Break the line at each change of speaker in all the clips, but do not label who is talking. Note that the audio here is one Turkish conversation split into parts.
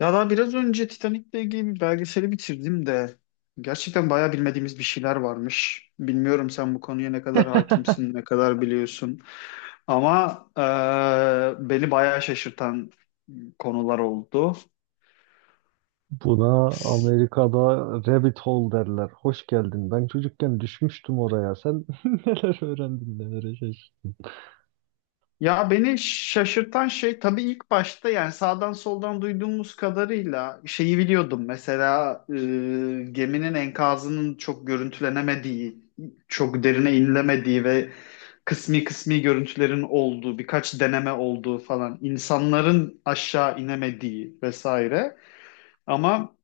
Ya daha biraz önce Titanic'le ilgili bir belgeseli bitirdim de gerçekten bayağı bilmediğimiz bir şeyler varmış. Bilmiyorum sen bu konuya ne kadar hakimsin, ne kadar biliyorsun. Ama Beni bayağı şaşırtan konular oldu.
Buna Amerika'da rabbit hole derler. Hoş geldin. Ben çocukken düşmüştüm oraya. Sen neler öğrendin, neler yaşadın?
Ya beni şaşırtan şey tabii ilk başta yani sağdan soldan duyduğumuz kadarıyla şeyi biliyordum. Geminin enkazının çok görüntülenemediği, çok derine inilemediği ve kısmi kısmi görüntülerin olduğu, birkaç deneme olduğu falan, insanların aşağı inemediği vesaire. Ama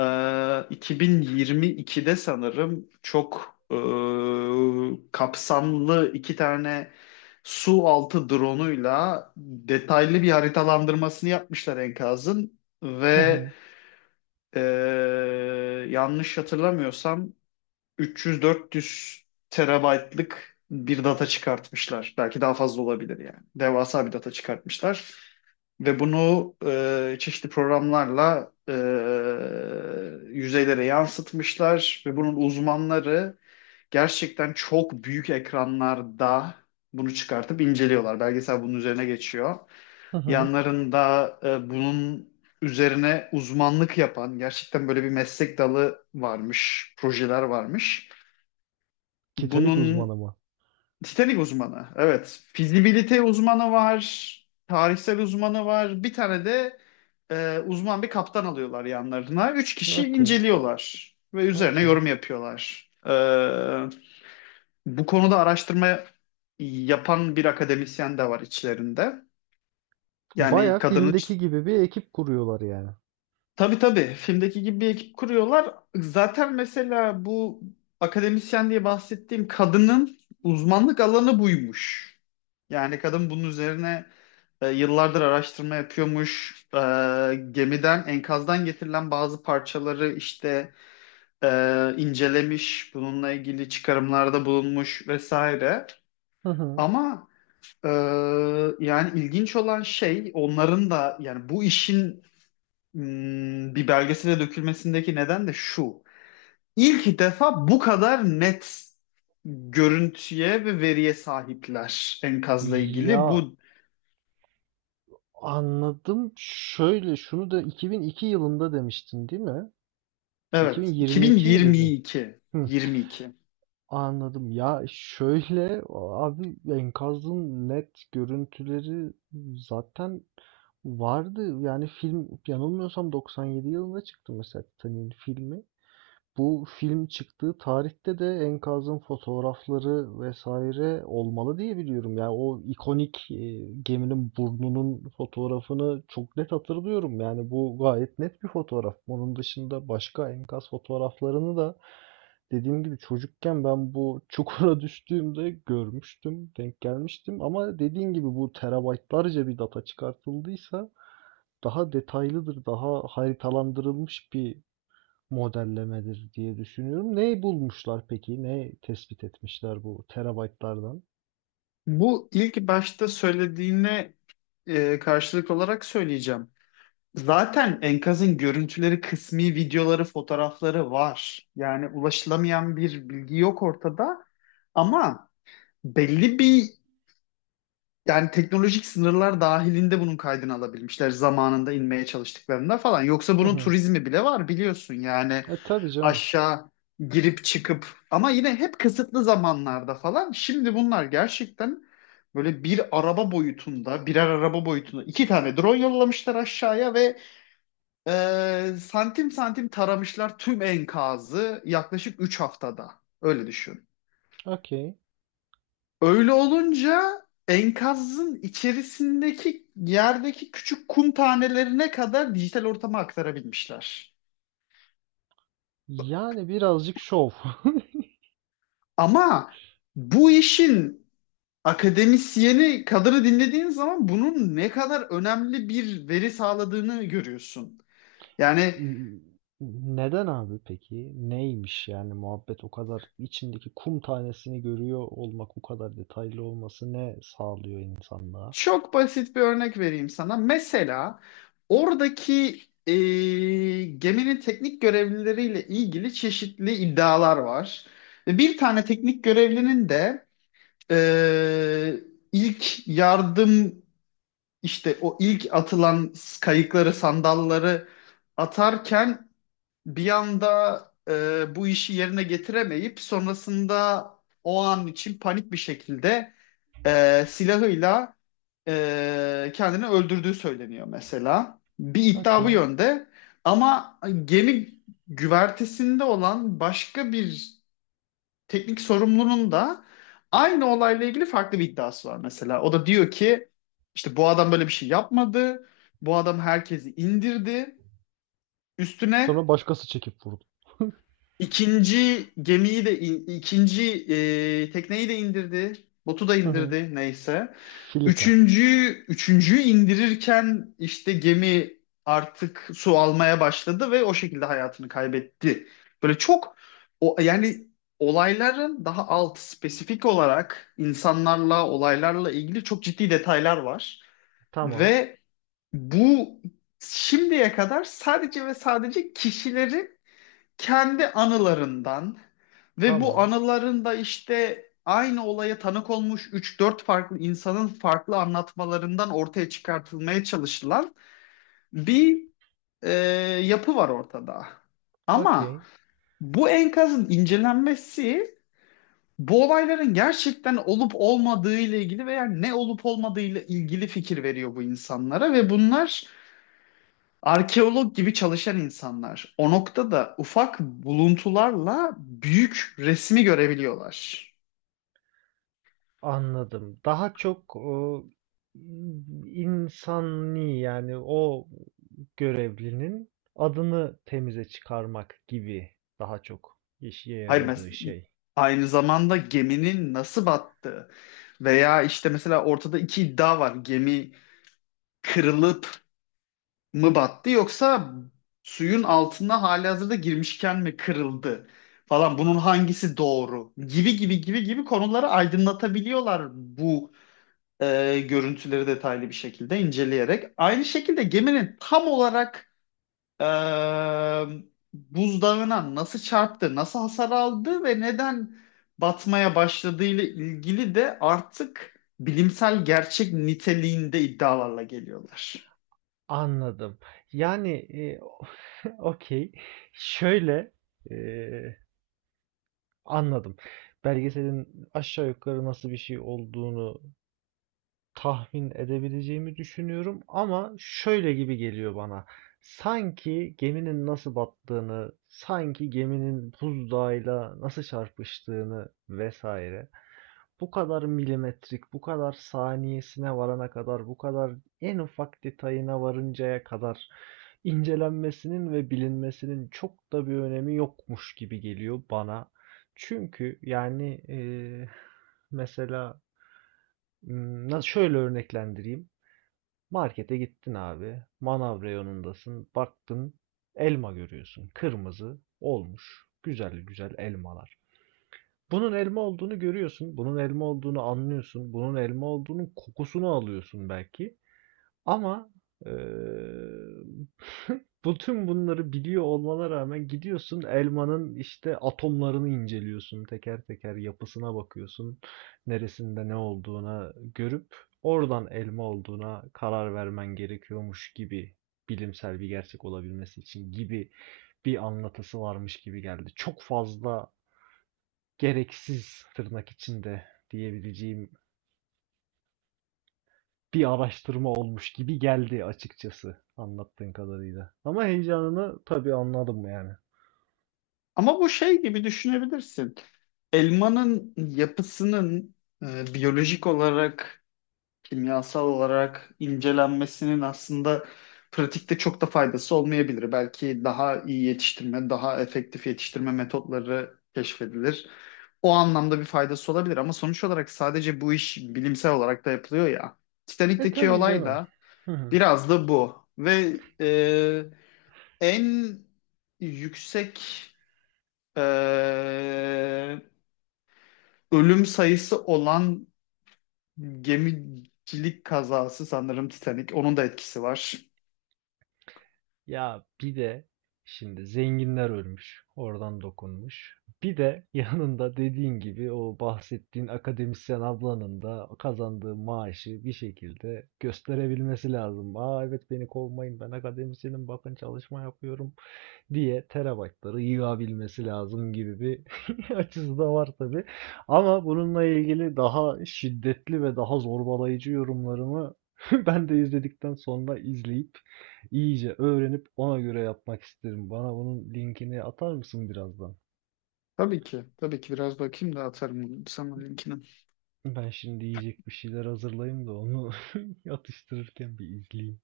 ee, 2022'de sanırım çok kapsamlı iki tane su altı drone'uyla detaylı bir haritalandırmasını yapmışlar enkazın
Hı
ve
hı,
e, yanlış hatırlamıyorsam 300-400 terabaytlık bir data çıkartmışlar. Belki daha fazla olabilir yani. Devasa bir data çıkartmışlar. Ve bunu çeşitli programlarla yüzeylere yansıtmışlar ve bunun uzmanları gerçekten çok büyük ekranlarda bunu çıkartıp inceliyorlar. Belgesel bunun üzerine geçiyor.
hı hı.
Yanlarında bunun üzerine uzmanlık yapan gerçekten böyle bir meslek dalı varmış, projeler varmış.
Titanik
Bunun
uzmanı mı?
Titanik uzmanı. Evet. Fizibilite uzmanı var. Tarihsel uzmanı var. Bir tane de uzman bir kaptan alıyorlar yanlarına. Üç kişi
Okey,
inceliyorlar ve üzerine
okey.
yorum yapıyorlar. Bu konuda araştırma yapan bir akademisyen de var içlerinde. Yani
Baya
kadının işte,
filmdeki gibi bir ekip kuruyorlar yani.
tabii tabii filmdeki gibi bir ekip kuruyorlar. Zaten mesela bu akademisyen diye bahsettiğim kadının uzmanlık alanı buymuş. Yani kadın bunun üzerine yıllardır araştırma yapıyormuş. Gemiden, enkazdan getirilen bazı parçaları işte e, incelemiş, bununla ilgili çıkarımlarda bulunmuş vesaire.
Hı hı.
Ama e, Yani ilginç olan şey onların da yani bu işin bir belgesele dökülmesindeki neden de şu. İlk defa bu kadar net görüntüye ve veriye sahipler enkazla ilgili.
Ya,
Bu
anladım. Şöyle, şunu da 2002 yılında demiştin değil mi?
evet,
2022 mi dedin?
2022,
Hı.
22.
Anladım. Ya, şöyle, abi, enkazın net görüntüleri zaten vardı. Yani film yanılmıyorsam 97 yılında çıktı mesela, Titanic'in filmi. Bu film çıktığı tarihte de enkazın fotoğrafları vesaire olmalı diye biliyorum. Yani o ikonik geminin burnunun fotoğrafını çok net hatırlıyorum. Yani bu gayet net bir fotoğraf. Onun dışında başka enkaz fotoğraflarını da dediğim gibi çocukken ben bu çukura düştüğümde görmüştüm, denk gelmiştim. Ama dediğim gibi bu terabaytlarca bir data çıkartıldıysa daha detaylıdır, daha haritalandırılmış bir modellemedir diye düşünüyorum. Neyi bulmuşlar peki? Ne tespit etmişler bu terabaytlardan?
Bu ilk başta söylediğine karşılık olarak söyleyeceğim. Zaten enkazın görüntüleri, kısmi videoları, fotoğrafları var. Yani ulaşılamayan bir bilgi yok ortada. Ama belli bir yani teknolojik sınırlar dahilinde bunun kaydını alabilmişler zamanında inmeye çalıştıklarında falan. Yoksa
Hı
bunun
hı.
turizmi bile var biliyorsun yani,
E tabii canım.
aşağı girip çıkıp ama yine hep kısıtlı zamanlarda falan. Şimdi bunlar gerçekten böyle bir araba boyutunda, birer araba boyutunda iki tane drone yollamışlar aşağıya ve santim santim taramışlar tüm enkazı yaklaşık 3 haftada. Öyle düşün.
Okey.
Öyle olunca enkazın içerisindeki yerdeki küçük kum tanelerine kadar dijital ortama aktarabilmişler.
Yani birazcık şov.
Ama bu işin akademisyeni kadını dinlediğin zaman bunun ne kadar önemli bir veri sağladığını görüyorsun. Yani
Neden abi peki? Neymiş yani muhabbet, o kadar içindeki kum tanesini görüyor olmak, bu kadar detaylı olması ne sağlıyor insanlığa?
çok basit bir örnek vereyim sana. Mesela oradaki geminin teknik görevlileriyle ilgili çeşitli iddialar var. Ve bir tane teknik görevlinin de Ee, ilk yardım, işte o ilk atılan kayıkları, sandalları atarken bir anda bu işi yerine getiremeyip sonrasında o an için panik bir şekilde silahıyla kendini öldürdüğü söyleniyor mesela. Bir iddia bu
Okey.
yönde ama gemi güvertesinde olan başka bir teknik sorumlunun da aynı olayla ilgili farklı bir iddiası var mesela. O da diyor ki işte bu adam böyle bir şey yapmadı. Bu adam herkesi indirdi. Üstüne
Sonra başkası çekip vurdu.
İkinci gemiyi de ikinci tekneyi de indirdi. Botu da
Hı hı.
indirdi neyse.
Filika.
Üçüncü üçüncüyü indirirken işte gemi artık su almaya başladı ve o şekilde hayatını kaybetti. Böyle çok o yani olayların daha alt spesifik olarak insanlarla olaylarla ilgili çok ciddi detaylar var
Tamam.
ve bu şimdiye kadar sadece ve sadece kişilerin kendi anılarından ve bu
Tamam.
anılarında işte aynı olaya tanık olmuş üç dört farklı insanın farklı anlatmalarından ortaya çıkartılmaya çalışılan bir e, yapı var ortada. Ama
Okey.
bu enkazın incelenmesi bu olayların gerçekten olup olmadığı ile ilgili veya ne olup olmadığı ile ilgili fikir veriyor bu insanlara ve bunlar arkeolog gibi çalışan insanlar o noktada ufak buluntularla büyük resmi görebiliyorlar.
Anladım. Daha çok o insani, yani o görevlinin adını temize çıkarmak gibi daha çok işe
Hayır,
yaradığı
mesela
şey.
aynı zamanda geminin nasıl battığı veya işte mesela ortada iki iddia var. Gemi kırılıp mı battı yoksa suyun altına halihazırda girmişken mi kırıldı falan, bunun hangisi doğru gibi gibi gibi gibi konuları aydınlatabiliyorlar bu görüntüleri detaylı bir şekilde inceleyerek. Aynı şekilde geminin tam olarak e, buzdağına nasıl çarptı, nasıl hasar aldı ve neden batmaya başladığı ile ilgili de artık bilimsel gerçek niteliğinde iddialarla geliyorlar.
Anladım. Yani okey. Şöyle e, anladım. Belgeselin aşağı yukarı nasıl bir şey olduğunu tahmin edebileceğimi düşünüyorum, ama şöyle gibi geliyor bana. Sanki geminin nasıl battığını, sanki geminin buzdağıyla nasıl çarpıştığını vesaire, bu kadar milimetrik, bu kadar saniyesine varana kadar, bu kadar en ufak detayına varıncaya kadar incelenmesinin ve bilinmesinin çok da bir önemi yokmuş gibi geliyor bana. Çünkü yani mesela, nasıl şöyle örneklendireyim. Markete gittin abi. Manav reyonundasın. Baktın, elma görüyorsun. Kırmızı olmuş. Güzel güzel elmalar. Bunun elma olduğunu görüyorsun. Bunun elma olduğunu anlıyorsun. Bunun elma olduğunun kokusunu alıyorsun belki. Ama eee bütün bunları biliyor olmana rağmen gidiyorsun, elmanın işte atomlarını inceliyorsun. Teker teker yapısına bakıyorsun. Neresinde ne olduğuna görüp oradan elma olduğuna karar vermen gerekiyormuş gibi, bilimsel bir gerçek olabilmesi için gibi bir anlatısı varmış gibi geldi. Çok fazla gereksiz, tırnak içinde diyebileceğim bir araştırma olmuş gibi geldi açıkçası anlattığın kadarıyla. Ama heyecanını tabii anladım yani.
Ama bu şey gibi düşünebilirsin. Elmanın yapısının biyolojik olarak, kimyasal olarak incelenmesinin aslında pratikte çok da faydası olmayabilir. Belki daha iyi yetiştirme, daha efektif yetiştirme metotları keşfedilir. O anlamda bir faydası olabilir ama sonuç olarak sadece bu iş bilimsel olarak da yapılıyor ya.
E
Titanik'teki
tabii
olay
canım.
da
Hı hı.
biraz da bu ve en yüksek e, ölüm sayısı olan gemicilik kazası sanırım Titanic. Onun da etkisi var.
Ya bir de şimdi zenginler ölmüş, oradan dokunmuş. Bir de yanında dediğin gibi o bahsettiğin akademisyen ablanın da kazandığı maaşı bir şekilde gösterebilmesi lazım. "Aa evet, beni kovmayın, ben akademisyenim, bakın çalışma yapıyorum," diye terabaytları yığabilmesi lazım gibi bir açısı da var tabi. Ama bununla ilgili daha şiddetli ve daha zorbalayıcı yorumlarımı ben de izledikten sonra, izleyip iyice öğrenip ona göre yapmak isterim. Bana bunun linkini atar mısın birazdan?
Tabii ki. Tabii ki, biraz bakayım da atarım sana linkini.
Ben şimdi yiyecek bir şeyler hazırlayayım da onu atıştırırken bir izleyeyim.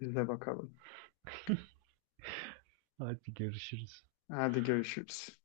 Biz de bakalım.
Hadi, görüşürüz.
Hadi görüşürüz.